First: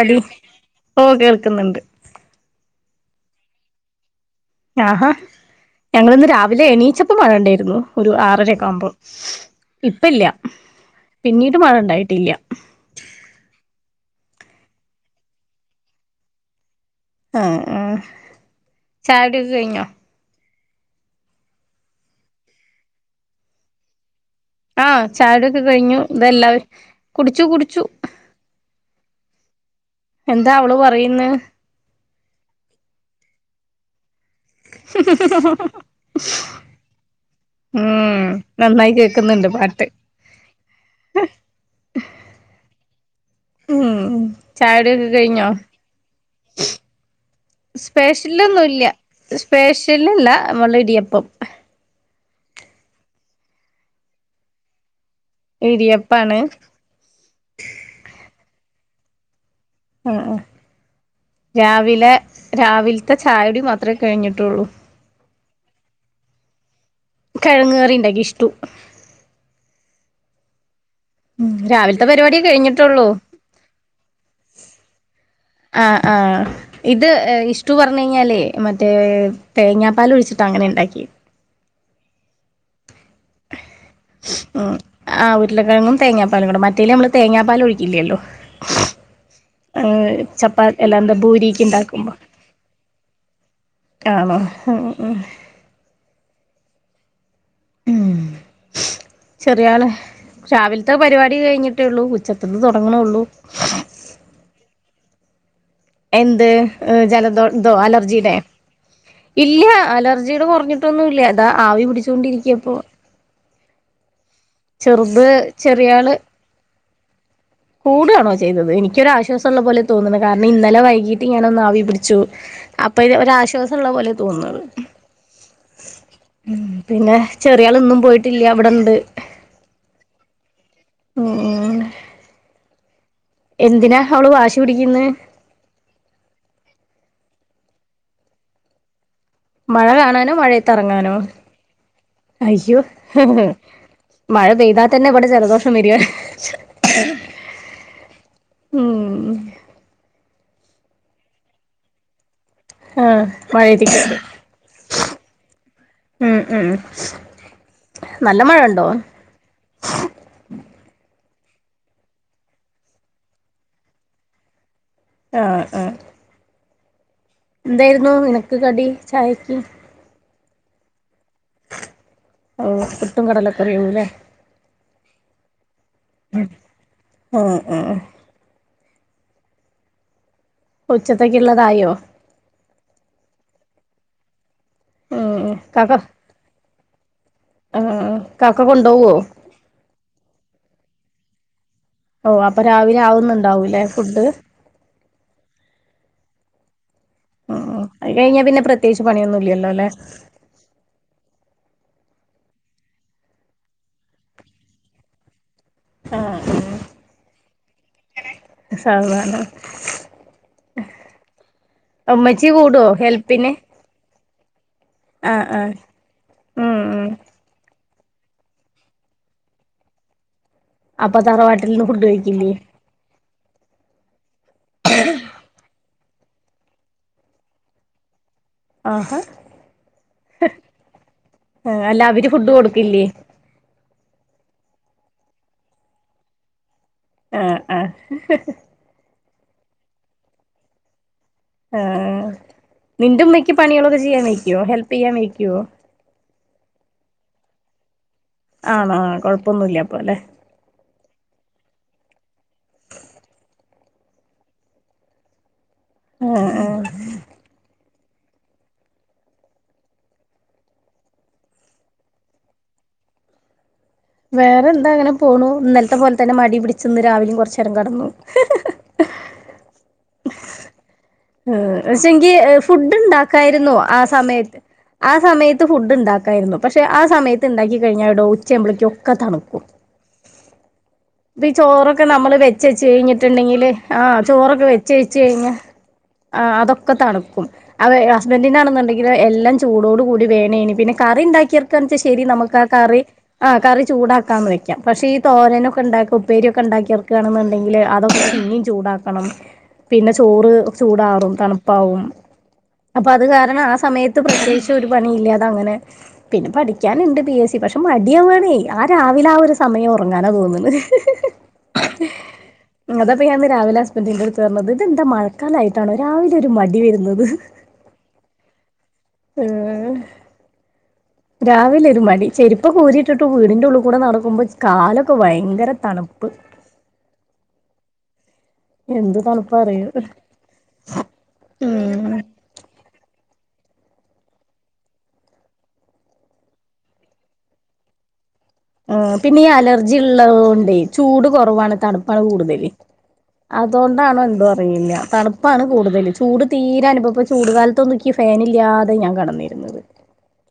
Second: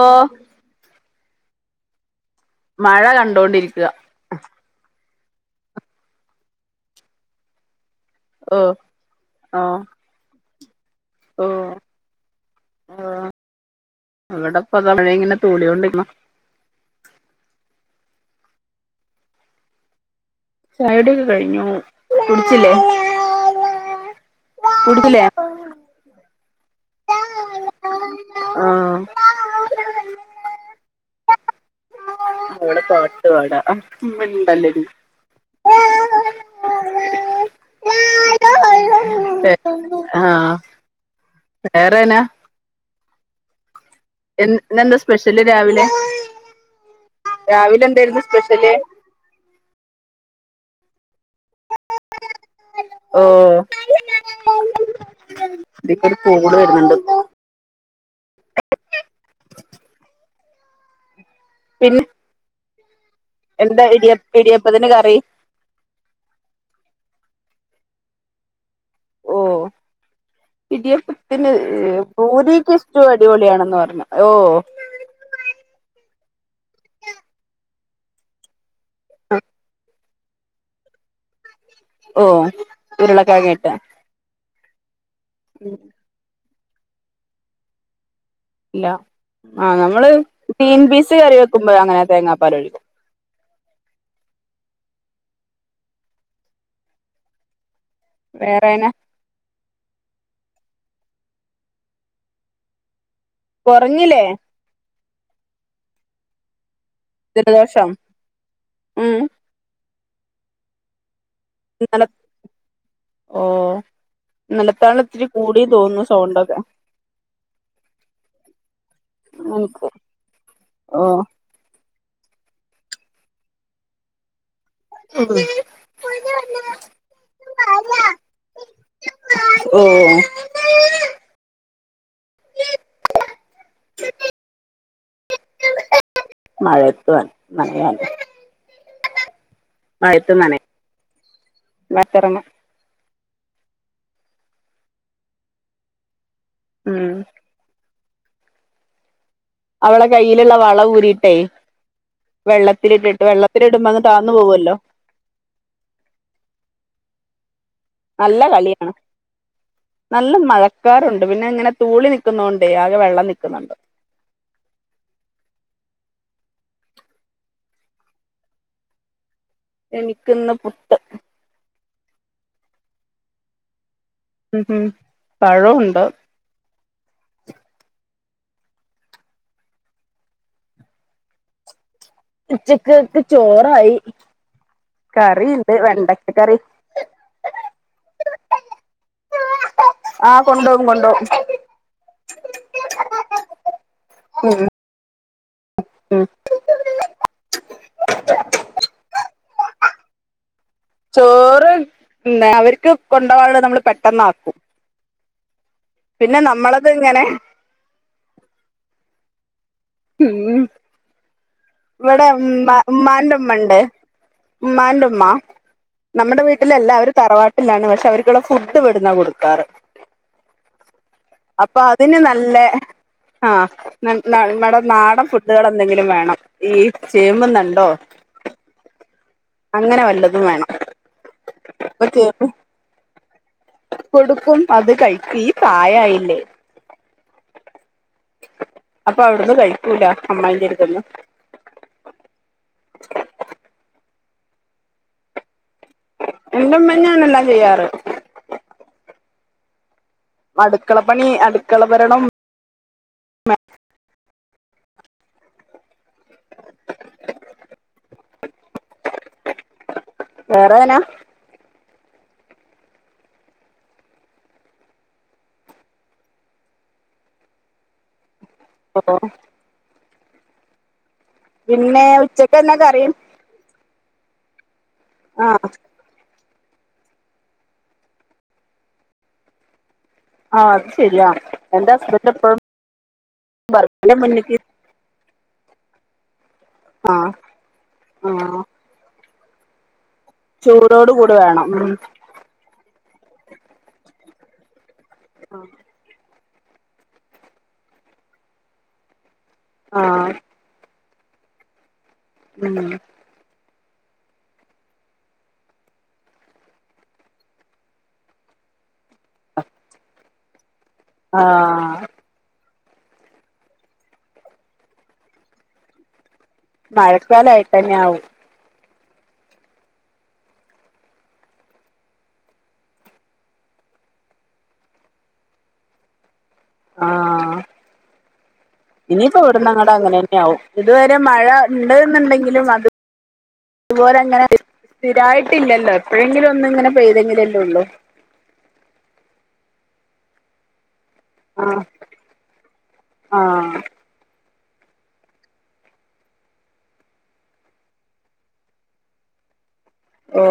ഓ ഓ കേൾക്കുന്നുണ്ട് മഴ കണ്ടോണ്ടിരിക്കുവ ആഹാ ഞങ്ങളിന്ന് രാവിലെ എണീച്ചപ്പ മഴ ഉണ്ടായിരുന്നു ഒരു ഓ ആറരക്കെ ആവുമ്പോ ഓ ഇപ്പല്ല്യ പിന്നീട് മഴണ്ടായിട്ടില്ല്യ ആഹ് ഇവിടെപ്പത ഇങ്ങനെ തോളിയോണ്ടിരിക്കണൂ ആഹ് ആഹ് ചായകുടിക്കെ കയ്ഞ്ഞോ ചായുടൊക്കെ കഴിഞ്ഞു കുടിച്ചില്ലേ ആഹ് കുടിച്ചില്ലേ ചായുടൊക്കെ കഴിഞ്ഞു ഇതെല്ലാവരും കുടിച്ചു കുടിച്ചു ആഹ് എന്താ അവള് പറയുന്നേ അവള് പാട്ട്പാടാ മിണ്ടല്ലെടി ഉം നന്നായി കേക്കുന്നുണ്ട് പാട്ട് ആഹ് വേറെന്നാ ഉം ഉം ഇന്നെന്താ ചായുടൊക്കെ സ്പെഷ്യല് കയ്ഞ്ഞോ രാവിലെ രാവിലെ എന്തായിരുന്നു സ്പെഷ്യല് സ്പെഷ്യലൊന്നുംല്ല്യ സ്പെഷ്യലല്ല അമ്മളെ ഇടിയപ്പം ഓ ഇതീക്കൊര് ഇടിയപ്പാണ് കോള് വരുന്നുണ്ട് ആഹ് ആഹ് പിന്നെ രാവിലെ രാവിൽത്തെ ചായുടി മാത്രേ കഴിഞ്ഞിട്ടുള്ളൂ ന്നാ കറി കിഴങ്ങ് കറിണ്ടാക്കി ഇഷ്ടു ഓഹ് ഇടിയപ്പ ഉം ത്തിന് രാവിലത്തെ പരിപാടി പൂരിക്ക് ഇഷ്ടു കഴിഞ്ഞിട്ടുള്ളൂ അടിപൊളിയാണെന്ന് പറഞ്ഞു ഓഹ് ആഹ് ആഹ് ഇത് ഇഷ്ടു പറഞ്ഞ് കഴിഞ്ഞാലേ മറ്റേ തേങ്ങാപ്പാൽ ഒഴിച്ചിട്ട് അങ്ങനെ ഉണ്ടാക്കി ഓ ഉരുളക്കിഴങ്ങ്ട്ട് ആഹ് ഉരുളക്കെിഴങ്ങും തേങ്ങാപ്പാലും കൂ മറ്റേല നമ്മള് തേങ്ങാപ്പാല് ഒഴിക്കില്ലല്ലോ ഇല്ല ആ നമ്മള് ഏഹ് ചപ്പാ ഗ്രീൻ പീസ് എല്ലാംന്താ കറി ഭൂരിക്ക് വെക്കുമ്പോ അങ്ങനെ ഇണ്ടാക്കുമ്പോ തേങ്ങാപ്പാൽ ഒഴിക്കും ആണോ ഉം വേറെനാ ചെറിയ ആള് രാവിലത്തെ പരിപാടി കഴിഞ്ഞിട്ടേ ഉള്ളൂ ഉച്ചക്കത്തി തുടങ്ങണള്ളൂ കുറഞ്ഞില്ലേ എന്ത് ജലദോ ഇതോ ജലദോഷം അലർജിയുടെെ ഉം ഇല്ല അലർജിയുടെ കുറഞ്ഞിട്ടൊന്നും ഇല്ല ഇതാ ആവി ഇന്നലെ പിടിച്ചുകൊണ്ടിരിക്കയപ്പോ. ഓ ഇനലത്താണ് ഇത്തിരി ചെറുത് കൂടിയ തോന്നുന്നു സൈണ്ടൊക്കെ കൂടണോ ചെയ്തത് എനിക്കൊരു ആശ്വാസം ഉള്ള പോലെ എനിക്ക് തോന്നുന്നു കാരണം ഇന്നലെ ഓ വൈകീട്ട് ഞാന് ഒന്ന് ആവി പിടിച്ചു അപ്പൊ ഇത് ഒരാശ്വാസം ഉള്ള പോലെ തോന്നണ് ഉം പിന്നെ ചെറിയാള് ഇന്നും പോയിട്ടില്ല അവിടെണ്ട്. ഓഹ് ഉം ഉം [inaudible] എന്തിനാ അവള് വാശി പിടിക്കുന്നത് മഴ [unintelligible] മഴ കാണാനോ നന മഴയത്ത്റങ്ങാനോ വത്തിറങ്ങും അയ്യോ മഴ പെയ്താൽ തന്നെ ഇവിടെ ജലദോഷം വരണ് ഉം ഉം അവള കയ്യിലുള്ള വള ഊരിട്ടേ വെള്ളത്തിലിട്ടിട്ട് ആഹ് വെള്ളത്തി ഇടുമ്പോ മഴയത്തേക്ക് അങ് താന്ന് പോകുവല്ലോ ഉം ഉം നല്ല മഴ ഉണ്ടോ കളിയാണ് നല്ല മഴക്കാറുണ്ട് പിന്നെ ഇങ്ങനെ തൂളി നിൽക്കുന്നണ്ടേ ആകെ വെള്ളം നിൽക്കുന്നുണ്ട്. ആഹ് ആഹ് എന്തായിരുന്നു നിനക്ക് കടി ചായക്ക്. എനിക്ക്ന്ന് പുട്ട് ഓഹ് പുട്ടും കടലക്കറിയു ല്ലേ ഉം ഉം പഴോ ഉണ്ട് ഉം ആഹ് ആഹ് ഉച്ചത്തോക്ക് ഉള്ളതായോ ഉച്ചക്ക്ക്ക് ചോറായി കറിണ്ട് വെണ്ടക്ക കറി. ആഹ് ആഹ് കാക്ക കൊണ്ട്പോവോ ആഹ് കൊണ്ടോവും കൊണ്ടോവും ഓഹ് അപ്പൊ രാവിലെ ആവുന്നുണ്ടാവൂല്ലേ ഫുഡ് ഉം ഉം ഉം അത് കഴിഞ്ഞ പിന്നെ പ്രത്യേകച്ച് പണിയൊന്നും ഇല്ലല്ലോ ല്ലേ ചോറ് പിന്നെ അവർക്ക് കൊണ്ടകാനുളത് നമ്മള് പെട്ടന്ന് ആക്കും. പിന്നെ നമ്മളത് ഇങ്ങനെ സാവധാനം ഉം ആഹ് ഇവിടെ ഉം ഉമ്മാന്റെമ്മ ഉണ്ട് ഉമ്മാന്റ ഉമ്മ ആഹ് ആഹ് നമ്മടെ ഉം വീട്ടിലല്ല ഉം അവര് തറവാട്ടിലാണ് പക്ഷെ അവർക്കുള്ള ഫുഡ് ഇവിടുന്നാ കൊടുക്കാറ് അപ്പൊ അപ്പൊ തറവാട്ടിൽന്ന് ഫുഡ് അതിന് കഴിക്കില്ലേ നല്ലെ ആഹ് നല് നമ്മടെ നാടൻ ഫുഡുകൾ എന്തെങ്കിലും വേണം ഈ ചേമ്പ്ന്നണ്ടോ ആഹാ വല്ലതും വേണം അല്ല അപ്പൊ അവര് ചേമ്പ് ഫുഡ് കൊടുക്കില്ലേ കൊടുക്കും അത് കഴിക്കു ഈ പ്രായായില്ലേ ആഹ് ആഹ് അപ്പൊ അവിടുന്ന് കഴിക്കൂല അമ്മായിൻ്റെ അടുത്ത്ന്ന് ആഹ് നിന്റെ ഉമ്മക്ക് പണികളൊക്കെ ചെയ്യാൻ മേയിക്കൊ ഹെൽപ് ചെയ്യാൻ മേയിക്കോ എന്റെ ഉമ്മെന്നെ ആണെല്ലാം ചെയ്യാറ് ആണോ കൊഴപ്പൊന്നുല്ല്യ അപ്പൊ ല്ലെ അടുക്കള പണി അടുക്കള ഭരണം ആഹ് ആഹ് വേറെങ്ങനാ വേറെ എന്താ അങ്ങനെ പോണു ഇന്നലത്തെ പോലെതന്നെ മടി പിടിച്ച് ഇന്ന് രാവിലിയും കുറച്ചേരം കെടന്നു അപ്പൊ പിന്നെ പഷെങ്കി ഉച്ചക്ക് എന്നാ ഫുഡ് കറി ഉണ്ടാ ക്കായിരുന്നു ആ സമയത്ത് ആ സമയത്ത് ആഹ് ഫുഡ് ഉണ്ടാക്കായിരുന്നു പക്ഷെ ആ സമയത്ത് ഉണ്ടാക്കി കഴിഞ്ഞാൽ എടോ ഉച്ചയമ്പളേക്ക് ഒക്കെ തണുക്കും ആഹ് അത് ശരിയാ ഇപ്പൊ ഊ എന്റെ ചോറൊക്കെ ഹസ്ബൻഡ് നമ്മള് എപ്പോഴും വെച്ചെച്ച് കഴിഞ്ഞിട്ട്ണ്ടെങ്കില് പറയും എന്റെ ആഹ് മുന്നിക്ക് ചോറൊക്കെ വെ ചേച്ച് കഴിഞ്ഞ ആഹ് അതൊക്കെ ആഹ് തണുക്കും അവ ആഹ് ഹസ്ബൻഡിനാണുണ്ടെങ്കി എല്ലാം ചൂടോട് കൂടി വേണേനി പിന്നെ ചൂടോട് കറി കൂടി വേണം ഉം ഇണ്ടാക്കിയെട്ക്കാൻച്ചാ ശരി നമുക്ക് ആ കറി ആഹ് കറി ചൂടാക്കാന്ന് വയ്ക്കാം പക്ഷെ ഈ തോരനൊക്കെ ഉണ്ടാക്കു ഉപ്പേരിയൊക്കെ ഉണ്ടാക്കിയെട്ക്കാണെന്നുണ്ടെങ്കിൽ അതൊക്കെ പിന്നീം ചൂടാക്കണം പിന്നെ ആഹ് ചോറ് ചൂടാറും തണുപ്പാവും. ഉം അപ്പൊ അത് കാരണം ആ സമയത്ത് ത്ത് പ്രത്യേകിച്ച് ഒരു പണിയില്ല. അങ്ങനെ പിന്നെ പഠിക്കാനുണ്ട്. പി എസ് സി പക്ഷെ മടിയാവാണേ ഞാൻ രാവിലെ ആ ഒരു സമയം ഉറങ്ങാനാ തോന്നുണ്. ആഹ് അതാപ്പൊ ഞൻ ന്ന് രാവിലെ ഹസ്ബൻഡിന്റെട്ത്ത് പറഞ്ഞത്. ഇതെന്താ മഴക്കാലായിട്ടണോ രാവിലെ ഒരു മടി വരുന്നത് മഴക്കാലായിട്ടെന്നെ ആവും. ഏ ഹ് രാവിലെ ഒരു മടി. ചെരുപ്പൊക്കെ ഉൂരിട്ടിട്ട് വീടിന്റെറെ ഉള്ളിൽ കൂടെ നടക്കുമ്പോ കാലൊക്കെ ഭയങ്കര തണുപ്പ്. ആഹ് എന്ത് ഇനിയിപ്പോ ഇവിടുന്ന തണുപ്പാറിയോ അങ്ങട് അങ്ങനെന്നെ ആവും. ഇതുവരെ മഴ ഇണ്ടന്നുണ്ടെങ്കിലും അത് [inaudible] അതുപോലെ അങ്ങനെ സ്ഥിരായിട്ടില്ലല്ലോ. എപ്പോഴെങ്കിലും ഒന്ന് ഇങ്ങനെ പെയ്തെങ്കിലല്ലെ ഉള്ളൂ. ആ പിന്നെ ഈ അലർജി ഉള്ളതോണ്ടെ ചൂട് കൊറവാണ് ആഹ് തണുപ്പാണ് കൂടുതല്. ആഹ് അതുകൊണ്ടാണോ എന്തൊ അറിയില്ല്യ തണുപ്പാണ് കൂടുതൽ. ചൂട് തീരെ അനുഭവ ഇപ്പ ചൂട് കാലത്തൊന്നും ൻക്കി ക്ക് ഫാനില്ലാതെ ഞാൻ കടന്നിരുന്നത്. ഓ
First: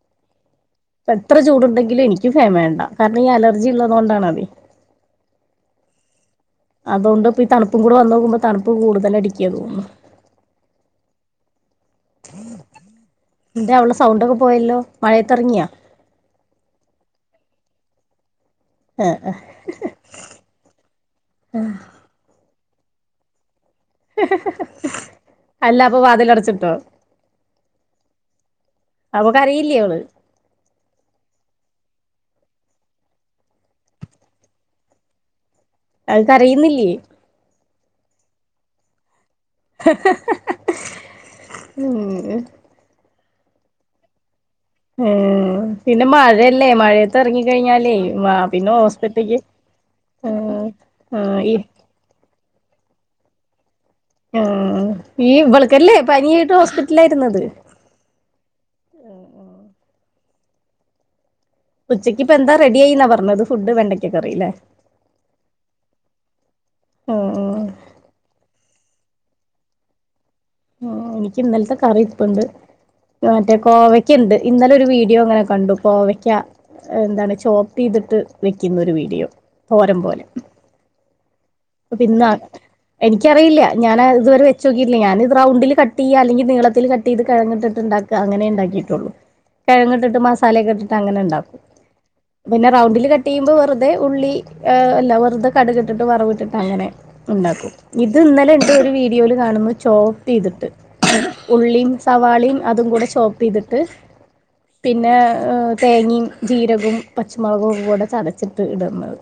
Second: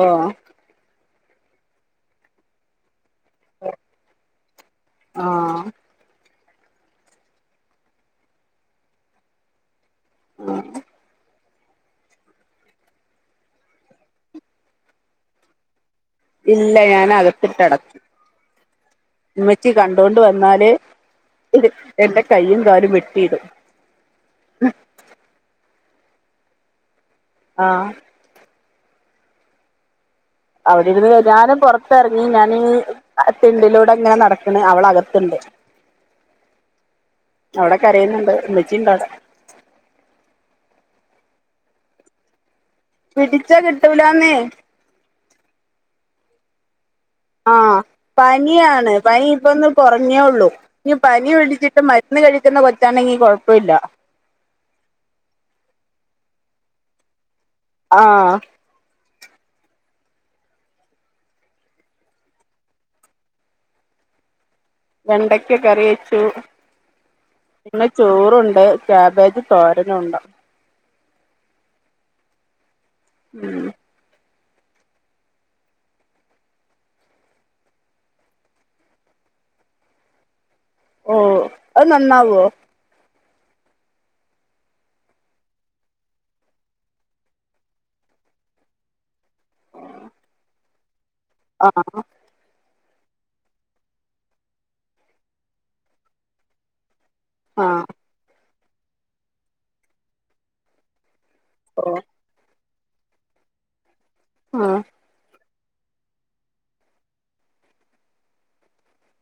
പ്പൊ എത്ര ചൂടുണ്ടെങ്കിലും ഇനിക്ക് ഫേൻ വേണ്ട. കാരണം ഈ അലർജി ഉള്ളതൊണ്ടാണത്. ആഹ് അതോണ്ട് ഇപ്പോ ഈ തണപ്പും കൂടെ വന്നോക്കുമ്പോ തണുപ്പ് കൂടുതലടിക്കാ തോന്നണ്. [inaudible] എന്താ അവള്ടെ സൗണ്ടൊക്കെ പോയല്ലോ. മഴേത്തിറങ്ങിയാ? ഇല്ല ഞാൻ അകത്തിട്ടടക്കും. ആഹ് ച്ചി കണ്ടൊണ്ട് വന്നാല് ഇത് എന്റെ കൈയും കാലും വെട്ടിയിടും. അല്ല അപ്പൊ വാതിൽ അടച്ചിട്ടോ? ആഹ് അപ്പൊ കരയില്ലേ ഓള്. അവിടെരുന്ന് ഞൻ പുറത്തിറങ്ങി ഞാന് ആ തിണ്ടിലൂടെ അങ്ങനെ നടക്കണ്. അവളകത്തണ്ട് അ ക്കരയുന്നില്ലേ? അവിടെ കരയുന്നുണ്ട്. ഇമ്മച്ചിണ്ട് അവിടെ ഉം പിടിച്ചാ കിട്ടൂലന്നേ. ഏഹ് പിന്നെ മഴയല്ലേ മഴയ ആഹ് പനിയാണ്. പനി ഇപ്പ ഒന്ന് കുറഞ്ഞേള്ളൂ. ഉം ഇ പനി ഉം ഈ വിടിച്ചിട്ട് ഇന്ന് കഴിക്കുന്ന കൊച്ചാണെങ്കി കുഴപ്പമില്ല. ആ ഈ വിളക്കല്ലേ പനായിട്ട് ഹോസ്പിറ്റലായിരുന്നത്. ആഹ് ഉച്ചക്ക്പ്പൊ എന്താ റെഡി ആയിന്നാ പറഞ്ഞത്. ഫുഡ്ണ്ടയ്ക്കറിയില്ലേ വെണ്ടയ്ക്ക കറി വെച്ചു. ഉം ഉം പിന്നെ ചോറണ്ട് ക്യാബേജ് തോരന ഉണ്ടോ. എനിക്ക് ഇന്നലത്തെ കറി ഇരിപ്പണ്ട്. മറ്റേ കോവ ക്യ ണ്ട്. ഇന്നലെ ഒരു വീഡിയോ അങ്ങനെ കണ്ടുപ്പോയ്ക്ക എന്താണ് ചോപ്പ് ചെയ്തിട്ട് വെക്കുന്ന ഒരു വീഡിയോ. തോരം പോലെ ഓ അത് പിന്നാ നന്നാവോ എനിക്കറിയില്ല. ഞാൻ ഇതുവരെ വെ നോയില്ല. ഞാന ഇത് റണ്ടിൽ കട്ട് ചെയ്യുക. അല്ലെങ്കിൽ നീളത്തിൽ ചെയ്ത് കിഴിട്ടുണ്ടാക്കും. അങ്ങെണ്ടാക്കിയിട്ടുള്ളൂ. കഴങ്ങ ഇട്ടിട്ട് മസാലയക്കെ ഇിട്ട് അങ്ങനെ ഉണ്ടാക്കും. ആഹ് പിന്നെ റൗണ്ടില് കട്ട് ചെയ്യുമ്പോ വെറുതെ ഉള്ളി അഹ് അല്ല വെറുതെ കടുക് ഇട്ടിട്ട് വറവ് ഇട്ടി ട്ട് അങ്ങനെ ഉണ്ടാക്കും ആഹ് ഇത് ഇന്നലെ ഉണ്ട് ഒരു വീഡിയോയില് കാണുന്നു ചോപ്പെയ്തിട്ട് ഉള്ളീം ഓ സവാളേം അതും കൂടെ ചോപ്പെയ്തിട്ട് ആഹ് പിന്നെ തേങ്ങേം ജീരകോം പച്ചമുളകും കൂടെ ചതച്ചിട്ട് ഇടുന്നത്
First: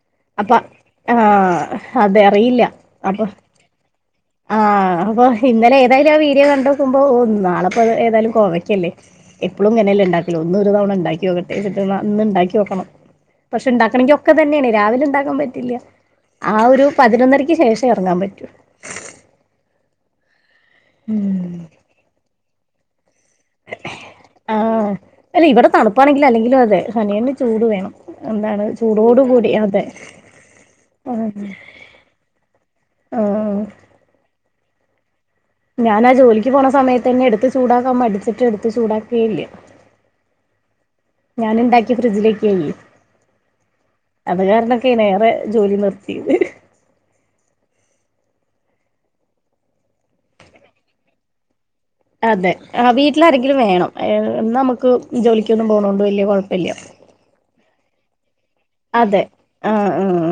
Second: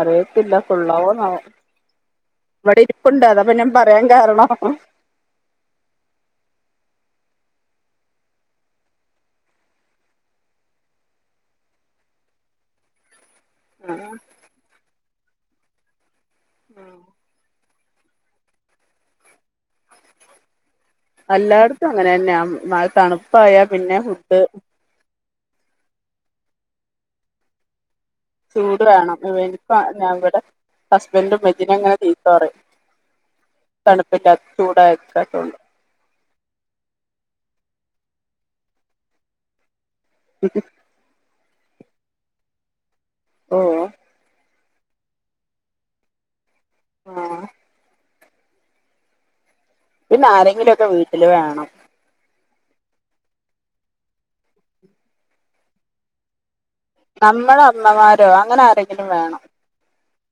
അറിയത്തില്ല അപ്പൊ കൊള്ളാവൂന്നാവൊ ആഹ് അതെ അറിയില്ല ഇവട ഇരിപ്പുണ്ട് അപ്പൊ അതാപ്പൊ ഞം പറയാൻ കാരണം ആഹ് അപ്പോ ഇന്നലെ ഏതായാലും ആഹ് വീഡിയോ കണ്ടോക്കുമ്പോ ഓഹ് നാളെപ്പോ ഏതായാലും കോവയ്ക്കല്ലേ എപ്പളും ഇങ്ങനെ അല്ലേ ഇണ്ടാക്കല് ഒന്ന് ഒരു തവണ ഇണ്ടാക്കി നോക്കട്ടെ എന്നിട്ട് നാ ഇന്ന് ഇണ്ടാക്കി നോക്കണം പക്ഷെ ഇണ്ടാക്കണെങ്കി ഒക്കെ ഇതന്നേണ് രാവില ഉണ്ടാക്കുമ്പഴ്‌ ത്തില്യ ആ ഒരു പതിനൊന്നരക്ക് ശേഷേ എറങ്ങാൻ പറ്റൂ അല്ലാടത്തും അങ്ങനെ തന്നെയ മഴ തണുപ്പായ പിന്നെ ഫുഡ് ആഹ് അല്ല ഇവ്ടെ തണുപ്പാണെങ്കിലും അല്ലെങ്കിലും അതെ സനിയന് ചൂട് വേണം എന്താണ് ചൂട് വേണം ചൂടോട് കൂടി അതെ [unintelligible] ഞാ ഇവിടെ ഹസ്ബൻഡും മെജിന ഇങ്ങന ചീത്ത പറയും മ്ഹ് തണുപ്പില്ലാ ചൂടായ്ക്കാത്തോണ്ട് ഞാൻ ആ ജോലിക്ക് പോണ സമയത്തന്നെ എടുത്ത് ചൂടാക്കാൻ മടിച്ചിട്ട് എടുത്ത് ചൂടാക്കേയില്ലേ [unintelligible] ഞാന് ഉണ്ടാക്കി ഫ്രിഡ്ജിലേക്കായി ഓഹ് അത് കാരണൊക്കെണെ ഏറെ ജോലി നിർത്തിയത് ആഹ് പിന്നെ ആരെങ്കിലൊക്കെ വീട്ടില് വേണം അതെ ആഹ് വീട്ടില് ആരെങ്കിലും വേണം നമുക്ക് ജോലിക്കൊന്നും പോണോണ്ട് വലിയ കൊഴപ്പല്യാ നമ്മള അമ്മമാരോ അങ്ങനെ അ അതെ ആഹ് ആഹ്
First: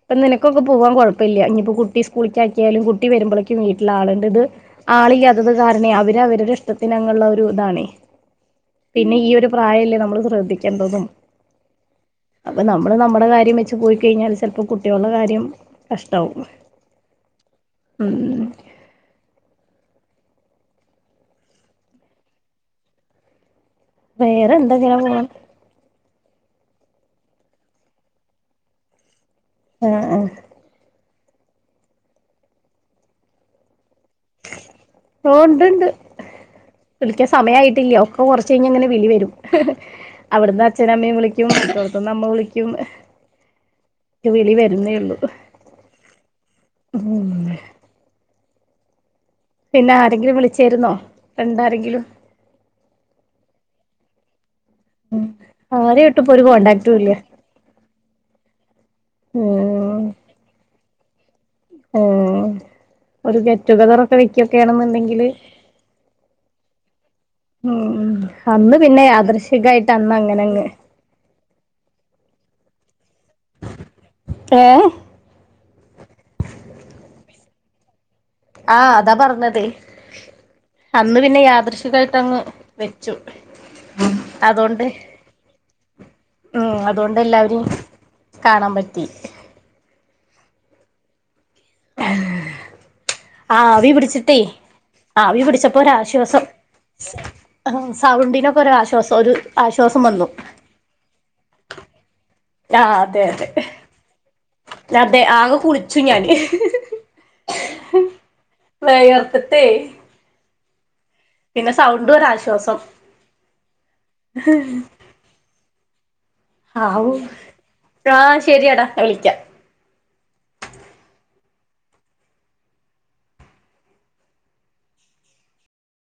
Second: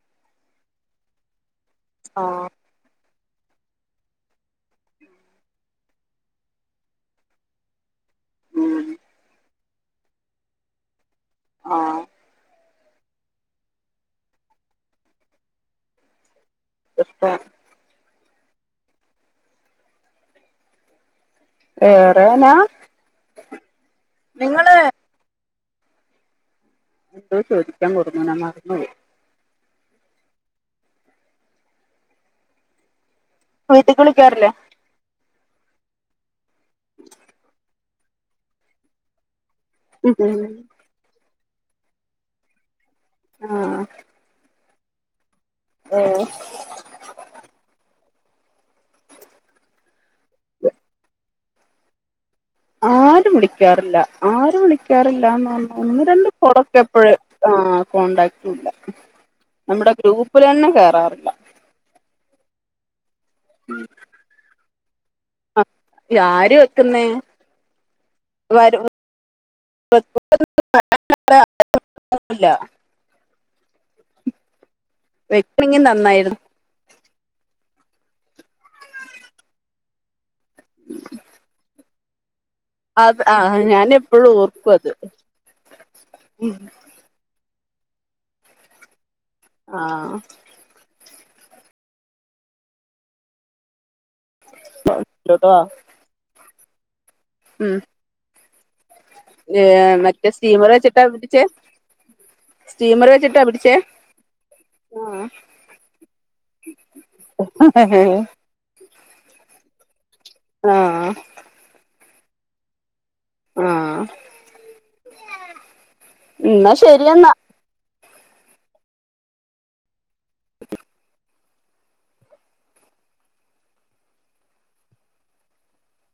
ഇപ്പൊ നിനക്കൊക്കെ പോവാൻ കൊഴപ്പല്ല ഇനിപ്പോ കു ട്ടി സ്കൂളിക്ക് ആഹ് ആക്കിയാലും കുട്ടി വരുമ്പൊളേക്കും വീട്ടില് ആളുണ്ട് ഇത് ആളില്ലാത്തത് കാരണെ അവര് അവരുടെ ഇഷ്ടത്തിന് അങ്ങ് ഒള്ള ഒരു ഇതാണെ ഉം പിന്നെ ഈ ഒരു പ്രായല്ലേ നമ്മള് ശ്രദ്ധിക്കേണ്ടതും ആഹ് അപ്പം നമ്മള് നമ്മടെ കാര്യം വെച്ച് പോയി കഴിഞ്ഞാൽ ചെലപ്പോൾ കുട്ടികളുടെ കാര്യം കഷ്ടാവും എപ്പ മ്ഹ് വേറേനാ വേറെന്താ ഇങ്ങനെ പോണ് എന്തോ ചോദിക്കാൻ കൊടുന്നനെ മറന്നുപോയി ആഹ് ആഹ് വീട്ടിക്ക് വിളിക്കാറില്ലേ ഓഹ് ഒണ്ട് ഒണ്ട് വിളിക്കാൻ സമയായിട്ടില്ലിയോ ഇപ്പൊ കൊറച്ച് കഴിഞ്ഞാ ഇങ്ങനെ വിളി വരും അവിടുന്ന് അച്ഛനും അമ്മയും വിളിക്കും മറ്റോടത്തിന്ന് അമ്മ വിളിക്കും ആഹ് [unintelligible] വിളി വരുന്നേ ഉള്ളു ആഹ് ഉം പിന്നെ ആരെങ്കിലും വിളിച്ചായിരുന്നോ ഫ്രണ്ടാരെങ്കിലും ആരും വിളിക്കാറില്ല ആരും വിളിക്കാറില്ലാന്ന് പറഞ്ഞാ ഒന്ന് ആരെയായിട്ടും രണ്ട് ഇപ്പൊ ഒരു പ്രോഡക്റ്റ് കോണ്ടാക്റ്റും ഇല്ല എപ്പഴ്‌ ആഹ് കോൺടാക്റ്റും ഇല്ല നമ്മുടെ ഉം ഗ്രൂപ്പിലന്നെ കേറാറില്ല ഉം ഒരു ഗെറ്റ് ടുഗതറൊക്കെ വെക്കൊക്കാണെന്നുണ്ടെങ്കില് ആഹ് ഇത് ആര് വെക്കുന്നേ ഉം ഉം അന്ന് വരൂല്ല പിന്നെ യദൃച്ചികായിട്ട് അന്ന് അങ്ങനെ അങ്ങ് [unintelligible] ന്നുല്ല ഏഹ് വെക്ക്ൺങ്കി നന്നായിര് ആഹ് അതാ പർഞ്ഞതേ അന്ന് പിന്നെ യാദൃശികായിട്ടങ്ങ് വെച്ചു അത് ആ ഞാൻ എപ്പോഴും ഓർക്കും അതോണ്ട് അത് ഉം അ ത് കൊണ്ട് എല്ലാവരിം കാണാം പറ്റി ആഹ് ആവി പിടിച്ച് ട്ടെ ആവി ഇങ്ങോട്ട് വാ പിടിച്ചപ്പൊ ഒരാശ്വാസം ഉം ആഹ് സൗണ്ടിനൊക്കെ ഒരാശ്വാസം ഒരു ആശ്വാസം വന്നു ചോറ് വെച്ച്ട്ടാ ഊറ്റിച്ചേ ആഹ് അതെ അതെ അതെ ആ ആകെ കുളിച്ചു ഞാന് വെയെർത്ത്ട്ടേ ആഹ് പിന്നെ സൗണ്ടും ഒരാശ്വാസം ആ എന്നാ ആവൂ ശരിയെന്നാ ആഹ് ശെരിയാടാ ഞാ വിളിയ്ക്കാ അ